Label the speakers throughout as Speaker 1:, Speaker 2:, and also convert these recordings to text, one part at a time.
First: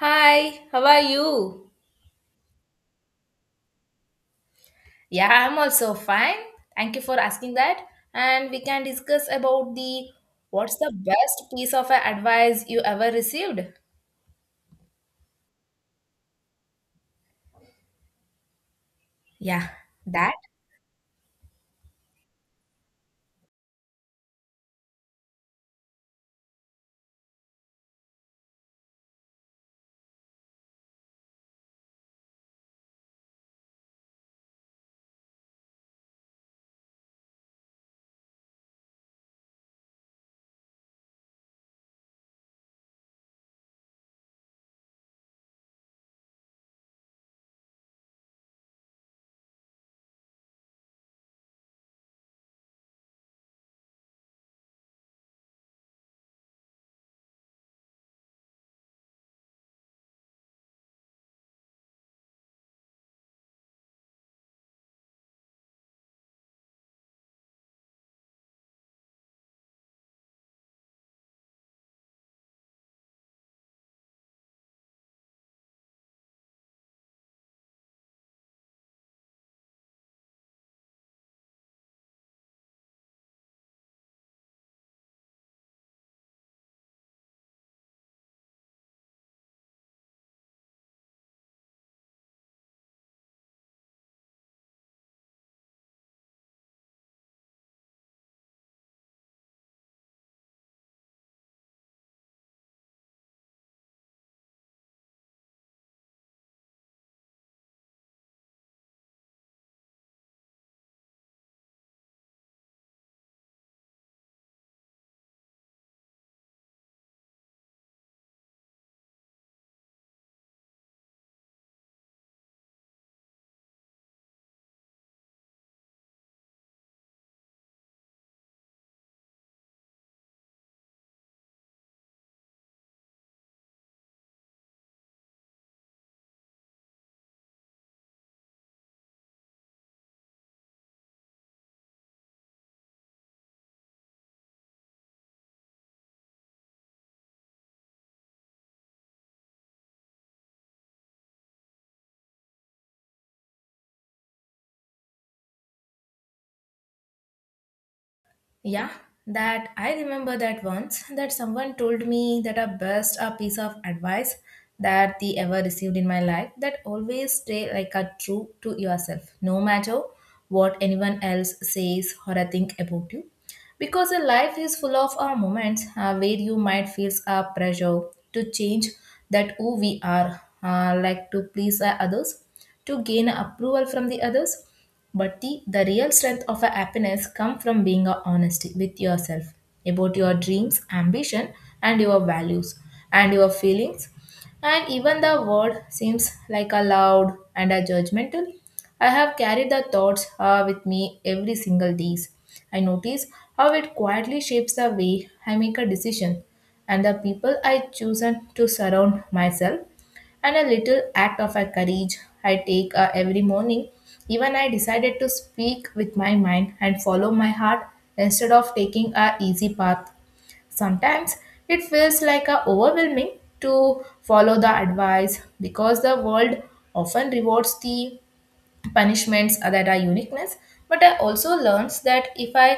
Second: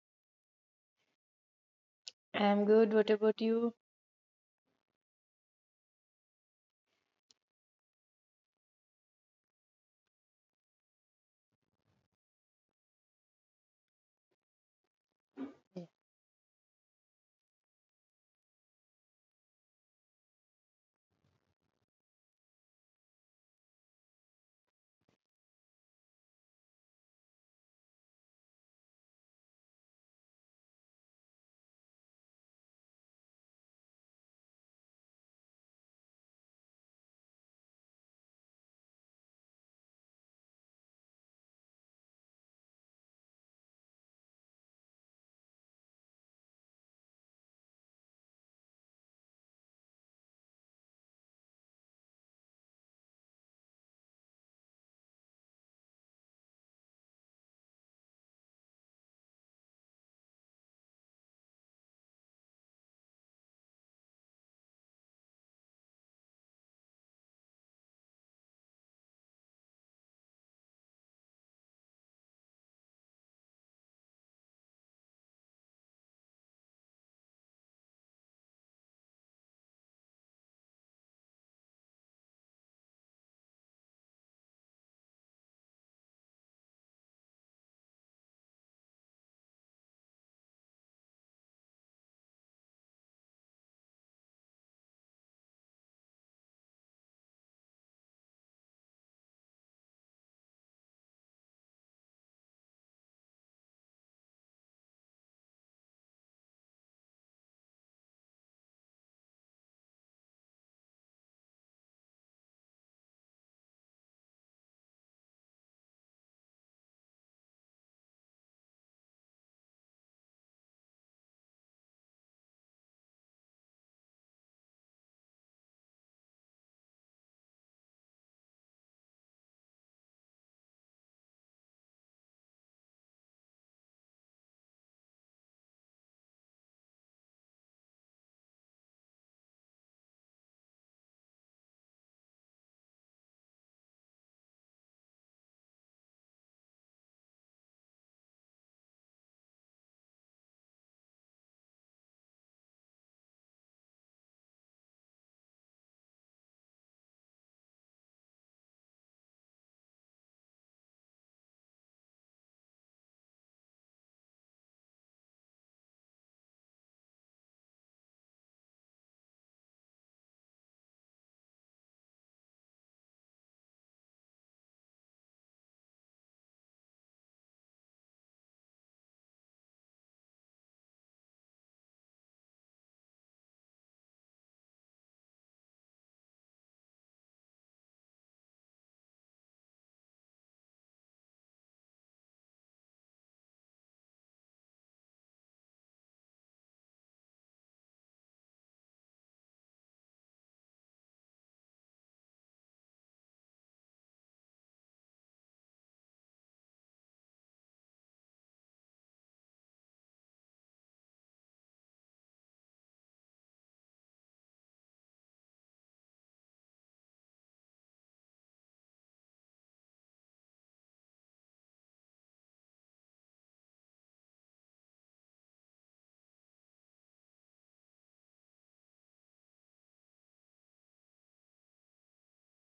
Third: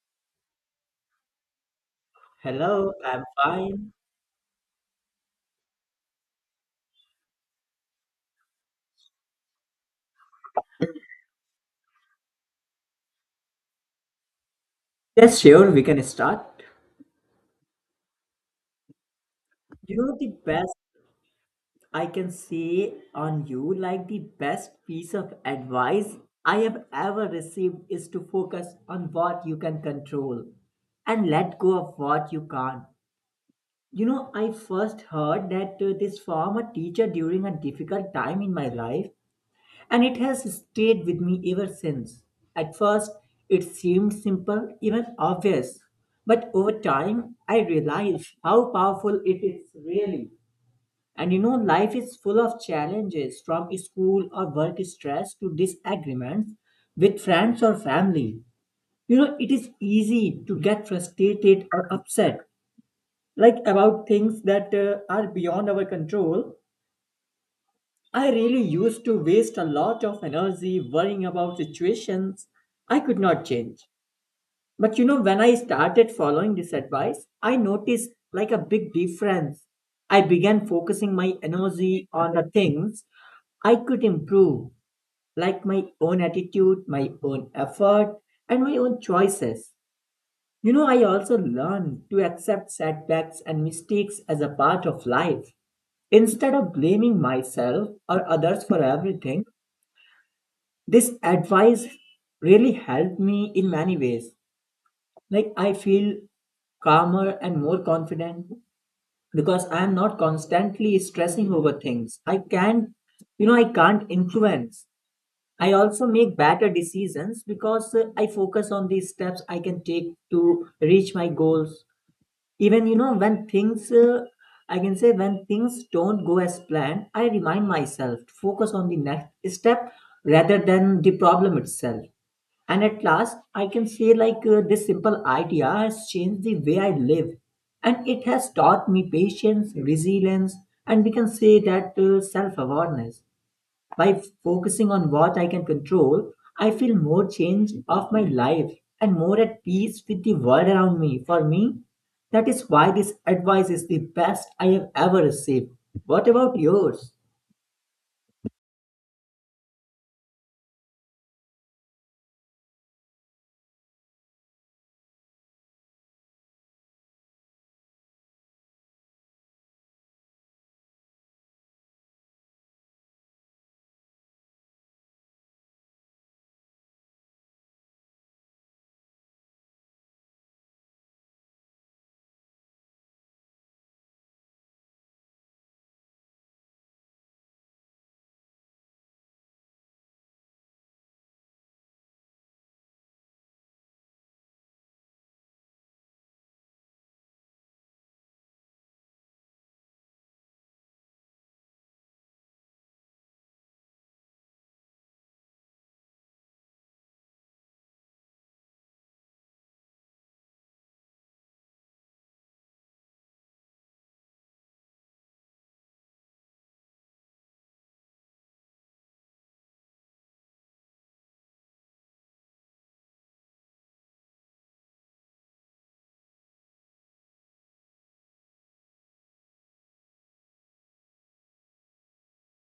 Speaker 1: Hi, how are you?
Speaker 2: I'm good.
Speaker 3: Hello,
Speaker 2: What
Speaker 3: I'm
Speaker 2: about you?
Speaker 3: fine.
Speaker 1: Yeah, I'm also fine. Thank you for asking that. And we can discuss about the what's the best piece of advice you ever received?
Speaker 3: Yes, sure, we can start.
Speaker 1: Yeah,
Speaker 3: The
Speaker 1: that
Speaker 3: best I can say on you, like the best piece of advice I have ever received is to focus on what you can control and let go of what you can't. You know, I first heard that this from a teacher during a difficult time in my life and it has stayed with me ever since. At first, it seemed simple, even obvious, but over time, I realized how powerful it is really. And you know, life is full of challenges from school or work stress to disagreements with friends or family. You know, it is easy to get frustrated or upset, like about things that are beyond our control. I really used to waste a lot of energy worrying about situations I could not change. But you know, when I started following this advice, I noticed like a big difference. I began focusing my energy on the things I could improve, like my own attitude, my own effort, and my own choices. You know, I also learned to accept setbacks and mistakes as a part of life. Instead of blaming myself or others for everything, this advice really helped me in many ways, like I feel calmer and more confident because I am not constantly stressing over things I can't I can't influence. I also make better decisions because I focus on these steps I can take to reach my goals. Even you know when things I can say, when things don't go as planned, I remind myself to focus on the next step rather than the problem itself. And at last, I can say like this simple idea has changed the way I live, and it has taught me patience, resilience, and we can say that self-awareness. By focusing on what I can control, I feel more change of my life and more at peace with the world around me. For me, that is why this advice is the best I have ever received. What about yours?
Speaker 1: Yeah, that I remember that once that someone told me that a piece of advice that they ever received in my life that always stay like a true to yourself, no matter what anyone else says or a think about you. Because a life is full of moments where you might feel a pressure to change that who we are, like to please others, to gain approval from the others, but the real strength of a happiness comes from being a honesty with yourself about your dreams, ambition, and your values and your feelings. And even the world seems like a loud and a judgmental. I have carried the thoughts with me every single days. I notice how it quietly shapes the way I make a decision and the people I chosen to surround myself and a little act of a courage I take every morning. Even I decided to speak with my mind and follow my heart instead of taking a easy path. Sometimes it feels like a overwhelming to follow the advice because the world often rewards the punishments that are uniqueness, but I also learned that if I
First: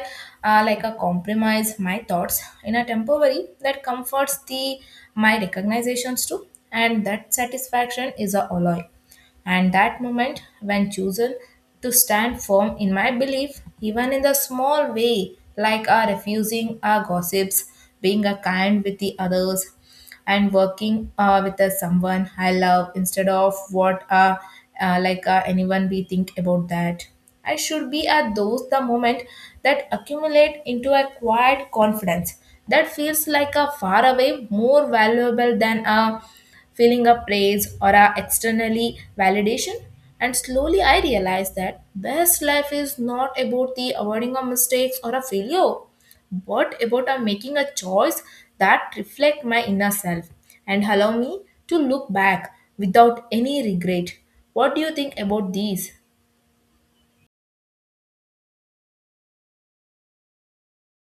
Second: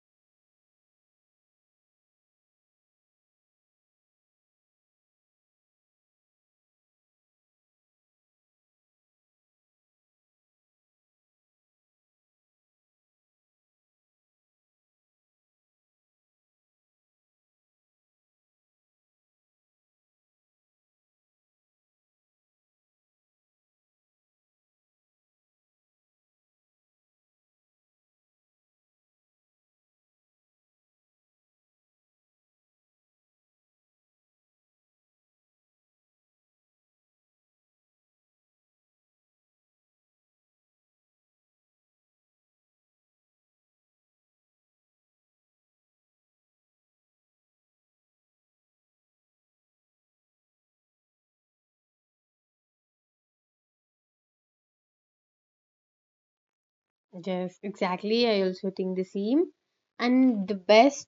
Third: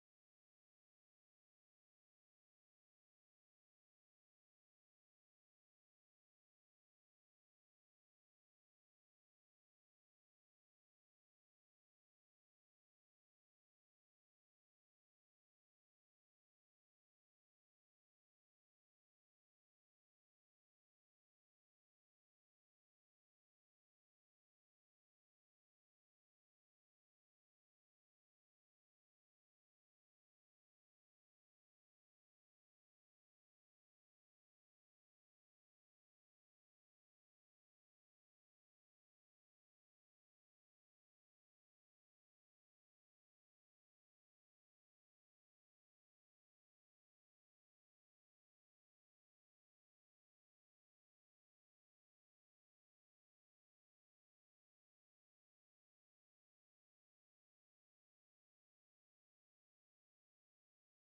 Speaker 1: like a compromise my thoughts in a temporary that comforts the my recognizations too, and that satisfaction is a alloy and that moment when chosen to stand firm in my belief, even in the small way, like our refusing our gossips, being a kind with the others, and working with a someone I love instead of what like anyone we think about that. I should be at those the moment that accumulate into a quiet confidence that feels like a far away more valuable than a feeling of praise or a externally validation, and slowly I realized that best life is not about the avoiding of mistakes or a failure, but about a making a choice that reflect my inner self and allow me to look back without any regret. What do you think about these?
Speaker 2: Yes, exactly. I also think the same. And the best,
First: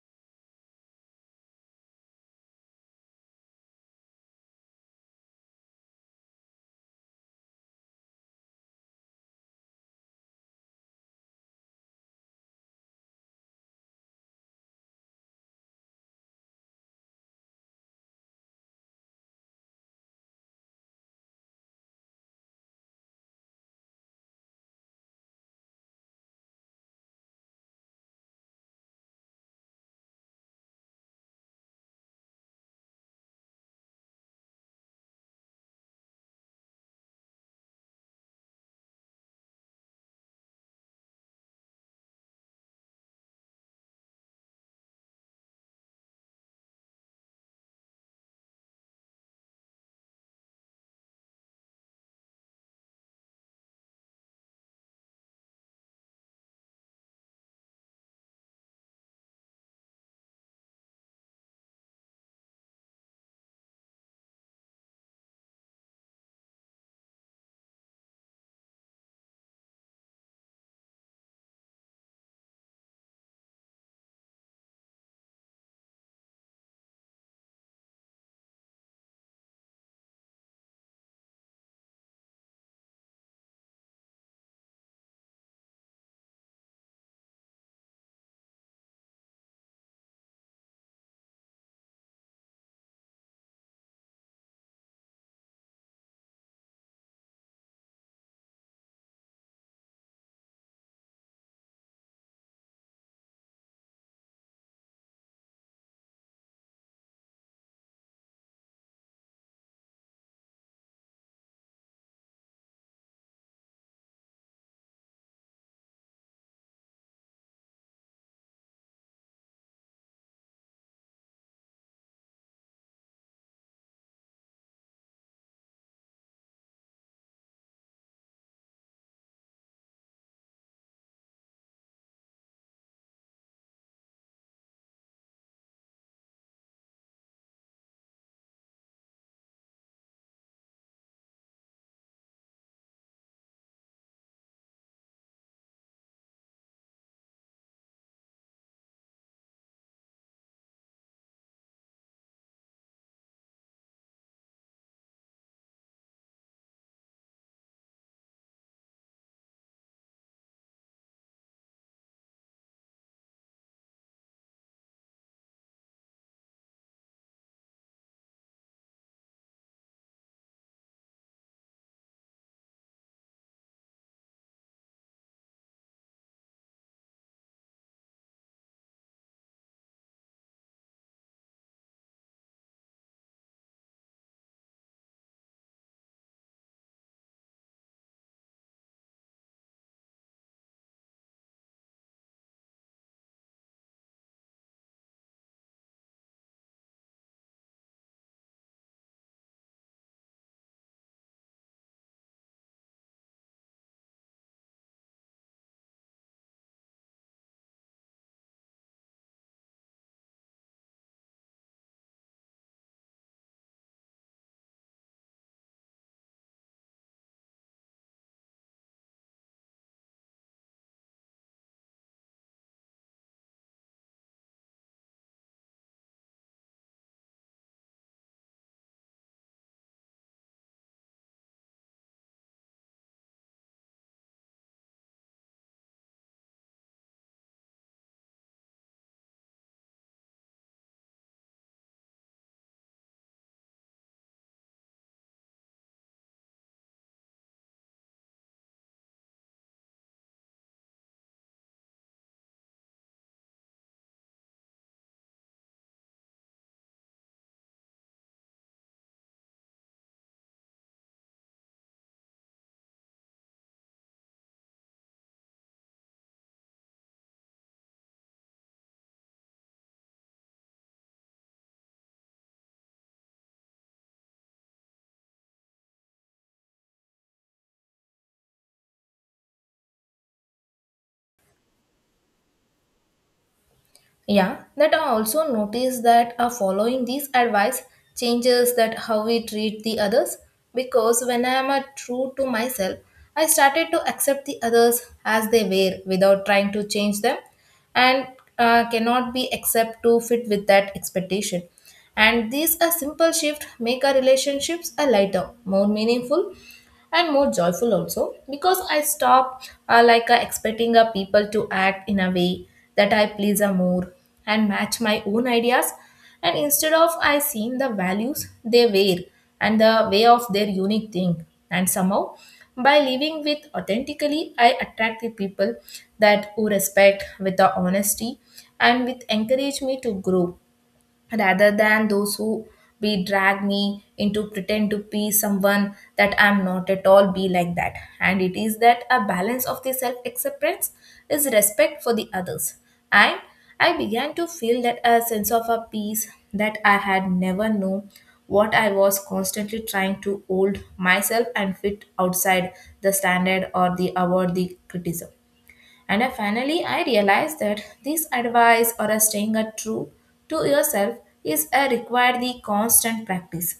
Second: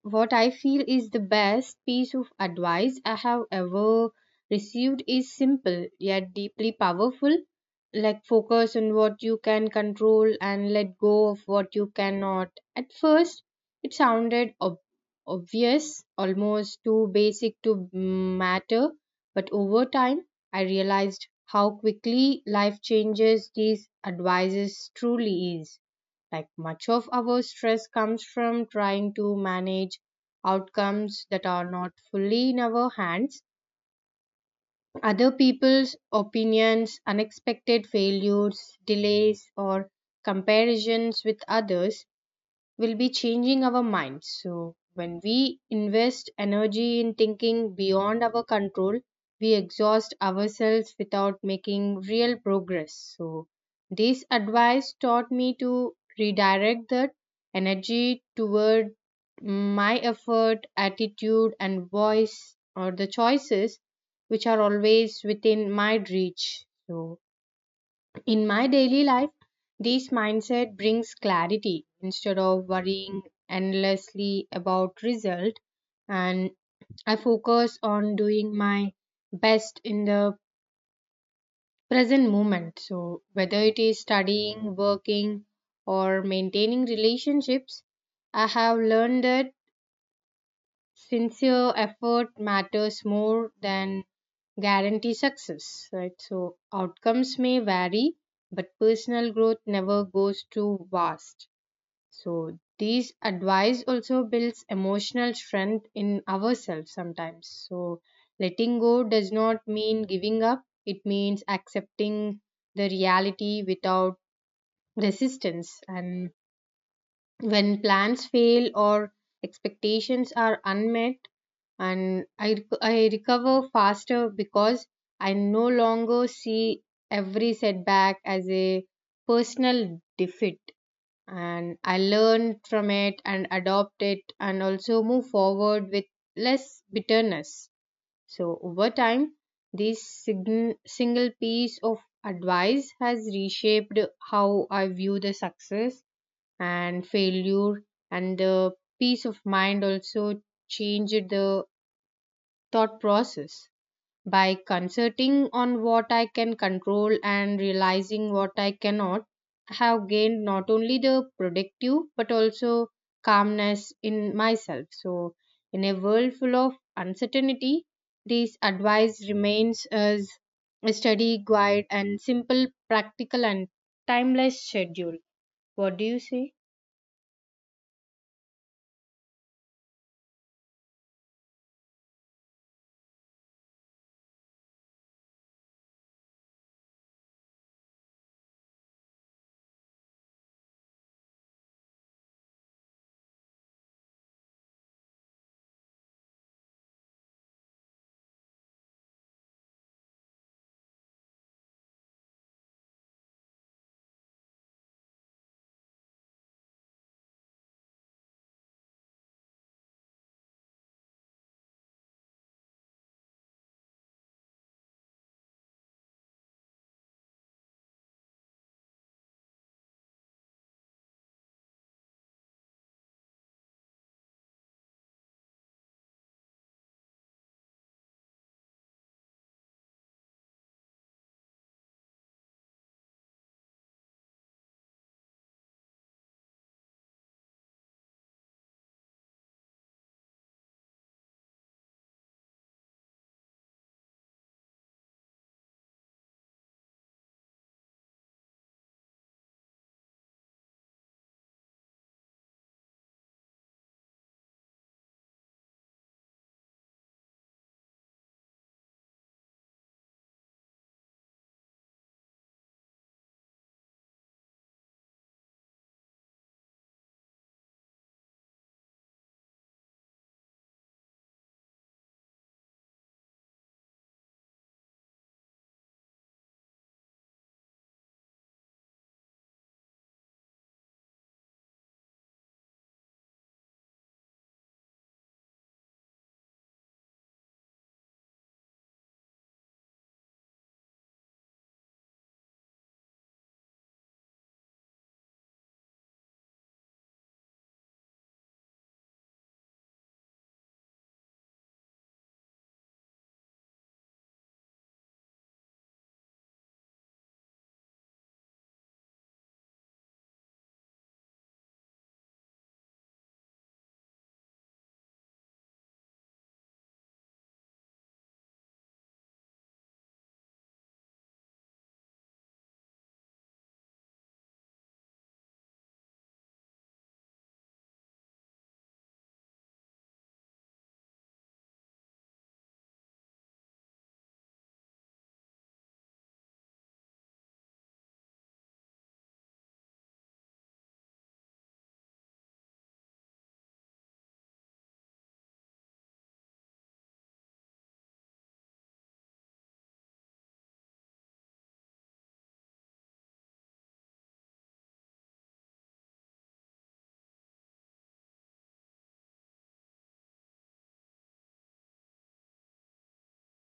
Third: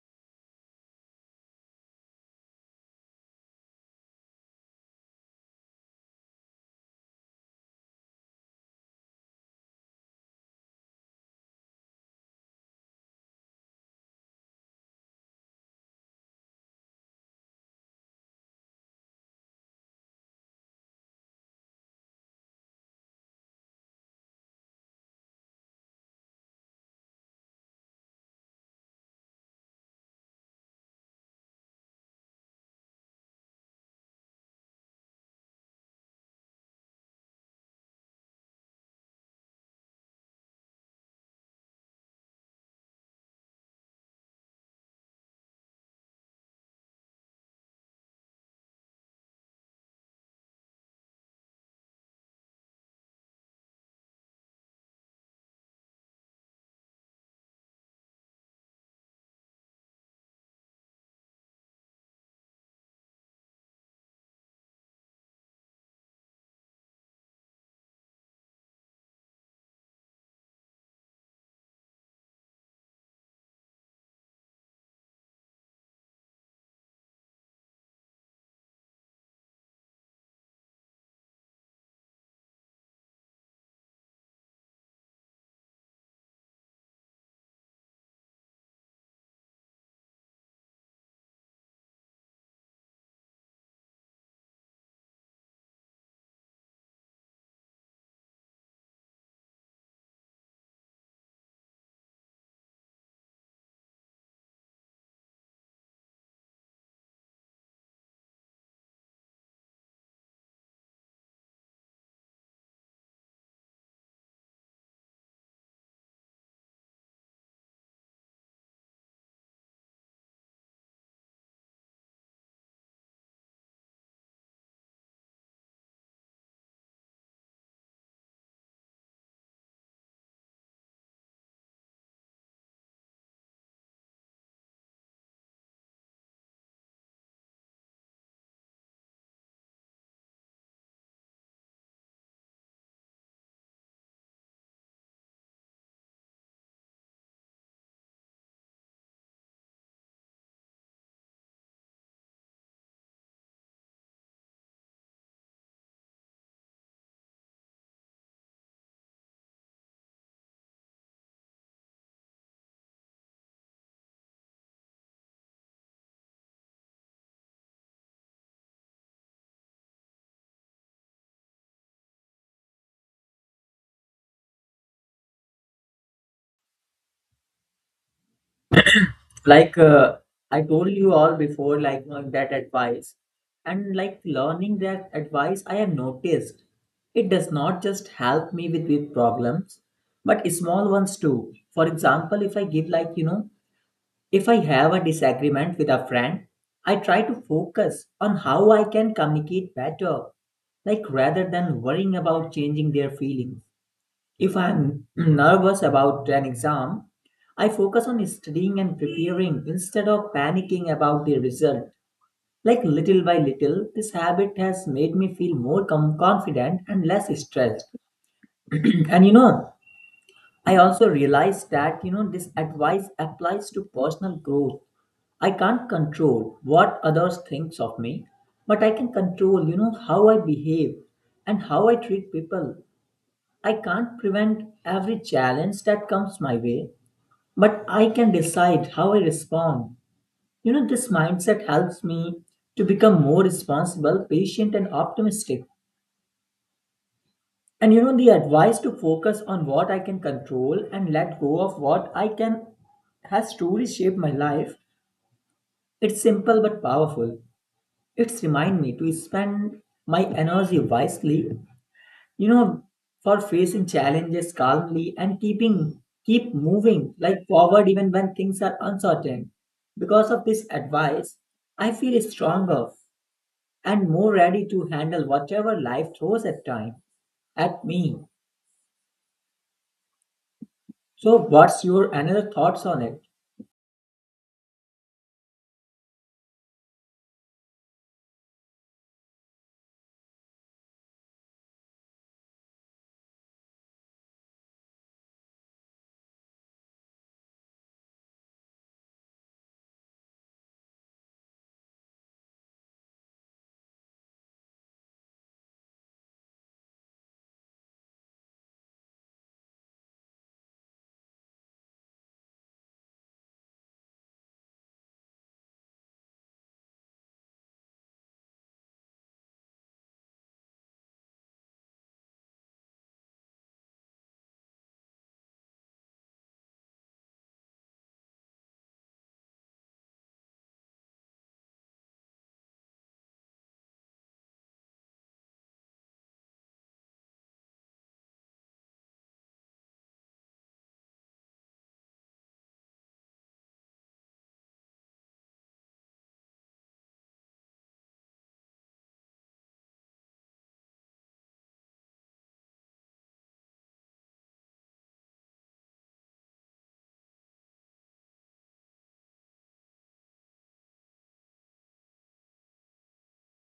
Speaker 2: what I feel is the best piece of advice I have ever received, is simple yet deeply powerful. Like, focus on what you can control and let go of what you cannot. At first, it sounded obvious, almost too basic to matter, but over time, I realized how quickly life changes these advices truly is. Like, much of our stress comes from trying to manage outcomes that are not fully in our hands. Other people's opinions, unexpected failures, delays, or comparisons with others will be changing our minds. So when we invest energy in thinking beyond our control, we exhaust ourselves without making real progress. So this advice taught me to redirect that energy toward my effort, attitude, and voice, or the choices which are always within my reach. So, in my daily life, this mindset brings clarity. Instead of worrying endlessly about result, and I focus on doing my best in the present moment. So whether it is studying, working, or maintaining relationships, I have learned that sincere effort matters more than guarantee success, right? So outcomes may vary, but personal growth never goes too vast. So these advice also builds emotional strength in ourselves sometimes. So letting go does not mean giving up. It means accepting the reality without resistance, and when plans fail or expectations are unmet, and I recover faster because I no longer see every setback as a personal defeat. And I learn from it and adopt it and also move forward with less bitterness. So, over time, this single piece of advice has reshaped how I view the success and failure, and the peace of mind also changed the thought process. By concentrating on what I can control and realizing what I cannot, I have gained not only the productive but also calmness in myself. So in a world full of uncertainty, this advice remains as a steady guide, and simple, practical, and timeless schedule. What do you say?
Speaker 3: Like I told you all before, like knowing that advice and like learning that advice, I have noticed it does not just help me with big problems but small ones too. For example, if I give like you know, if I have a disagreement with a friend, I try to focus on how I can communicate better, like rather than worrying about changing their feelings. If I'm nervous about an exam, I focus on studying and preparing instead of panicking about the result. Like little by little, this habit has made me feel confident and less stressed. And you know, I also realized that you know this advice applies to personal growth. I can't control what others thinks of me, but I can control, you know, how I behave and how I treat people. I can't prevent every challenge that comes my way, but I can decide how I respond. You know, this mindset helps me to become more responsible, patient, and optimistic. And you know, the advice to focus on what I can control and let go of what I can has truly shaped my life. It's simple but powerful. It's remind me to spend my energy wisely, you know, for facing challenges calmly and keep moving like forward even when things are uncertain. Because of this advice, I feel stronger and more ready to handle whatever life throws at time at me. So what's your another thoughts on it?
Speaker 1: Yeah, that I also notice that following these advice changes that how we treat the others, because when I am true to myself, I started to accept the others as they were without trying to change them, and cannot be accept to fit with that expectation. And these a simple shift make our relationships a lighter, more meaningful and more joyful also, because I stop like expecting people to act in a way that I please more and match my own ideas, and instead of I seen the values they wear and the way of their unique thing, and somehow by living with authentically I attract the people that who respect with the honesty and with encourage me to grow rather than those who be drag me into pretend to be someone that I'm not at all be like that. And it is that a balance of the self acceptance is respect for the others. And I began to feel that a sense of a peace that I had never known what I was constantly trying to hold myself and fit outside the standard or the award the criticism. And I finally I realized that this advice or a staying a true to yourself is a require the constant practice,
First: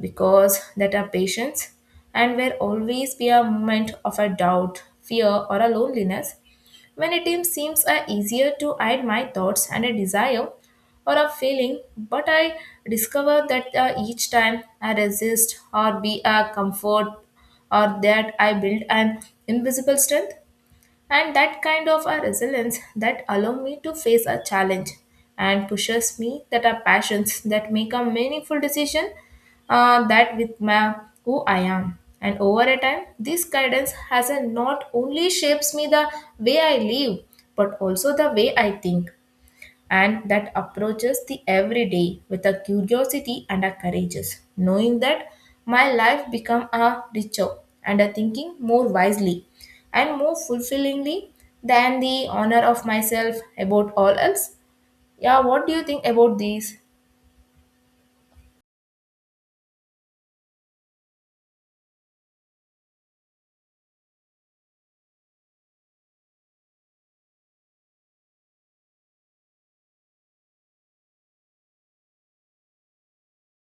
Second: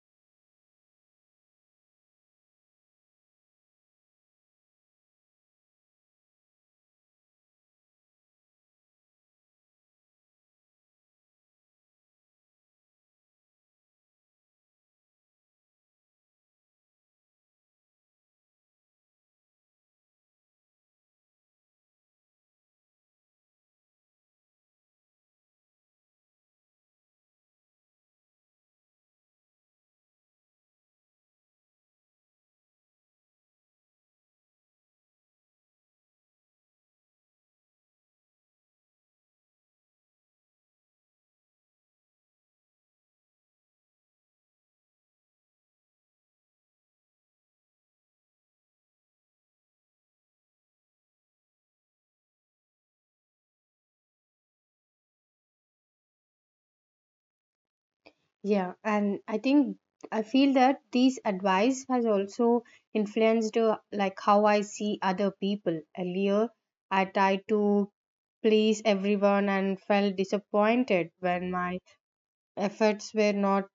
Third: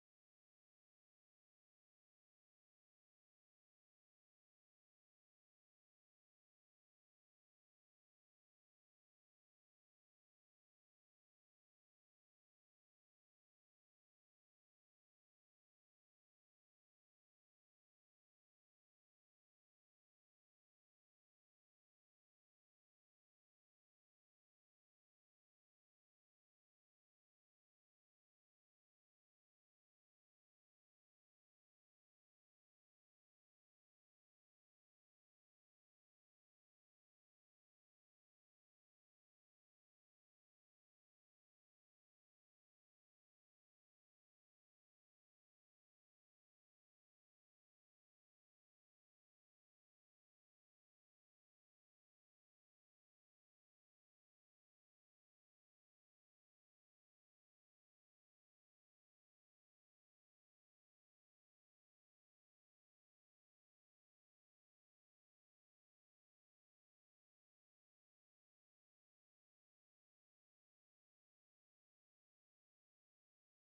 Speaker 1: because that our patience and will always be a moment of a doubt, fear or a loneliness when seems easier to hide my thoughts and a desire or a feeling, but I discover that each time I resist or be a comfort or that I build an invisible strength, and that kind of a resilience that allow me to face a challenge and pushes me that are passions that make a meaningful decision that with my who I am, and over a time this guidance has a not only shapes me the way I live but also the way I think, and that approaches the everyday with a curiosity and a courageous, knowing that my life become a richer and a thinking more wisely and more fulfillingly than the honor of myself about all else. Yeah, what do you think about these?
Speaker 2: Yeah, and I think I feel that these advice has also influenced like, how I see other people. Earlier, I tried to please everyone and felt disappointed when my efforts were not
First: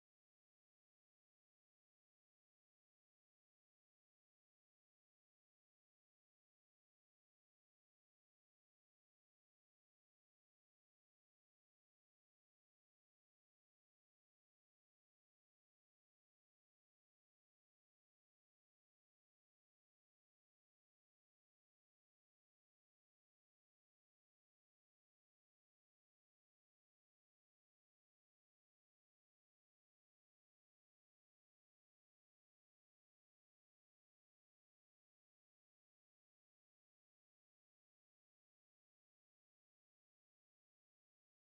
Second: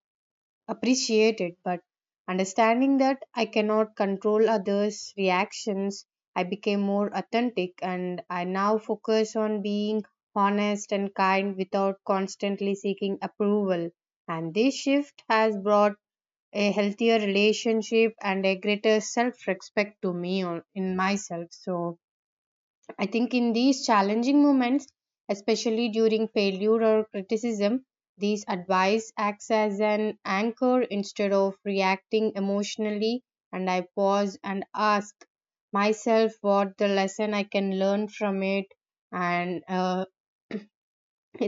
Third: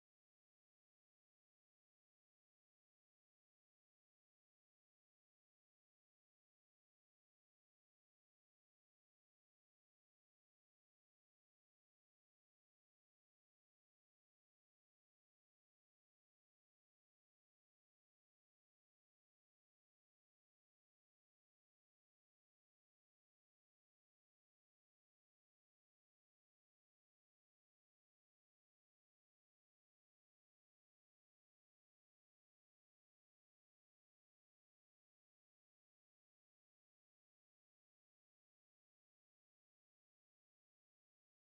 Speaker 2: appreciate it, but understanding that I cannot control others' reactions, I became more authentic, and I now focus on being honest and kind without constantly seeking approval. And this shift has brought a healthier relationship and a greater self respect to me or in myself. So I think in these challenging moments, especially during failure or criticism, these advice acts as an anchor. Instead of reacting emotionally, and I pause and ask myself what the lesson I can learn from it, and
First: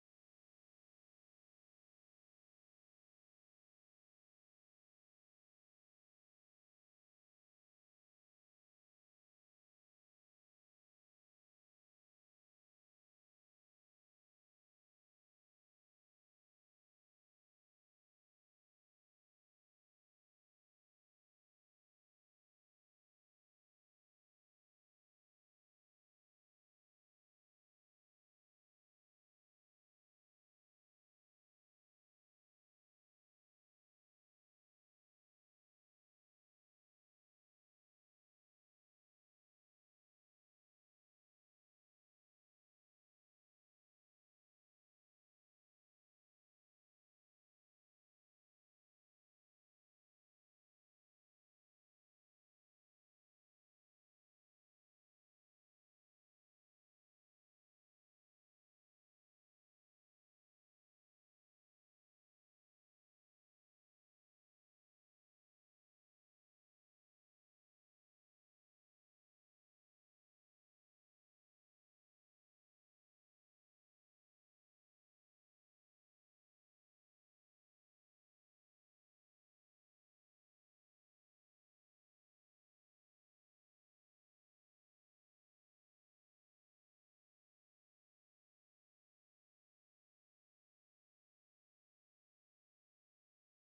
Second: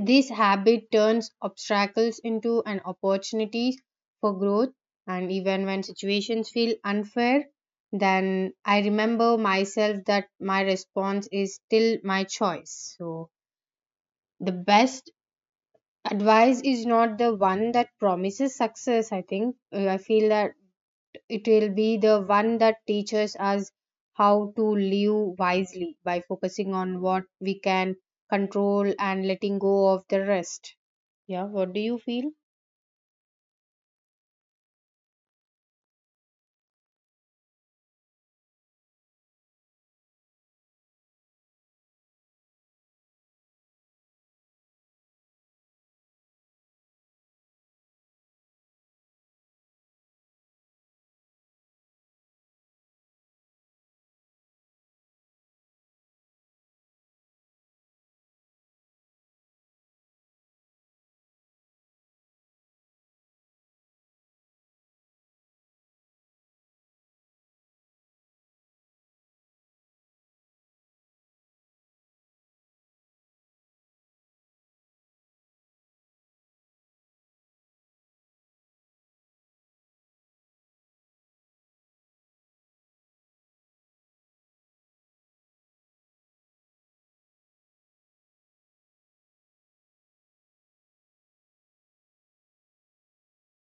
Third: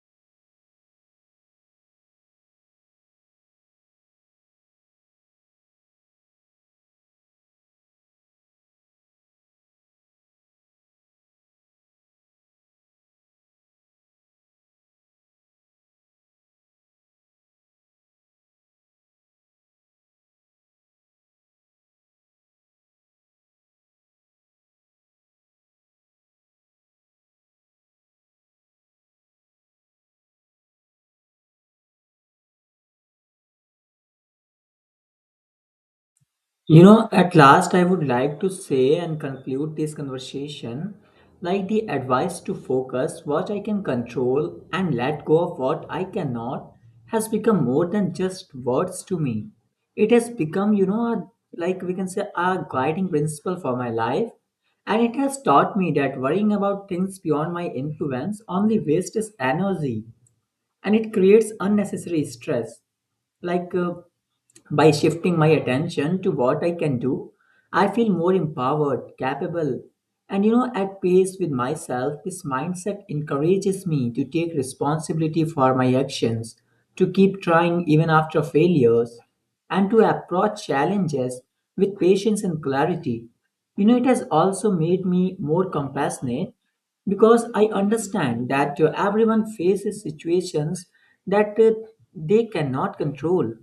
Speaker 2: this habit turns obstacles into an opportunity for growth, and even when situations feel unfair, then I remember myself that my response is still my choice. So the best advice is not the one that promises success, I think. I feel that it will be the one that teaches us how to live wisely by focusing on what we can control and letting go of the rest. Yeah, what do you feel?
Speaker 3: You know, at last, I would like to say and conclude this conversation, like the advice to focus what I can control and let go of what I cannot has become more than just words to me. It has become, you know, a- like we can say, a guiding principle for my life. And it has taught me that worrying about things beyond my influence only wastes energy and it creates unnecessary stress, like by shifting my attention to what I can do, I feel more empowered, capable, and you know, at peace with myself. This mindset encourages me to take responsibility for my actions, to keep trying even after failures, and to approach challenges with patience and clarity. You know, it has also made me more compassionate because I understand that everyone faces situations that they cannot control,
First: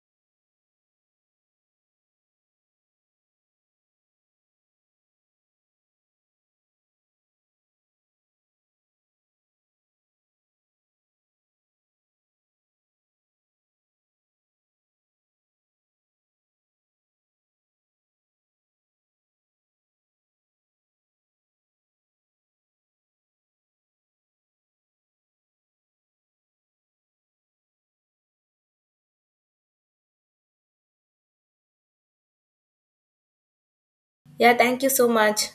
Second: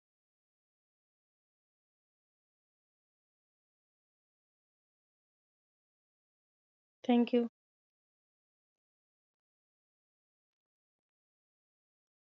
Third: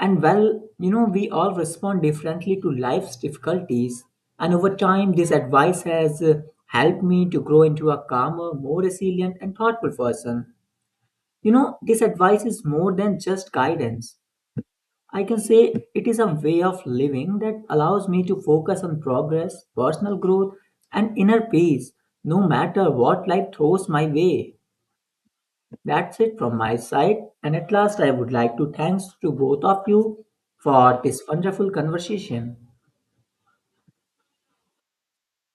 Speaker 3: and well, you know, we all respond differently to life's difficulties. And over time, this advice has helped me
Speaker 2: Thank
Speaker 3: to
Speaker 2: you.
Speaker 3: grow into a calmer, more resilient, and thoughtful person. You know, this advice is more than just guidance. I can say it is a way of living that allows me to focus on progress, personal growth, and inner peace, no matter what life throws my way. That's it from my side. And at last, I would like to thanks to both of you for this wonderful conversation.
Speaker 1: Yeah, thank you so much.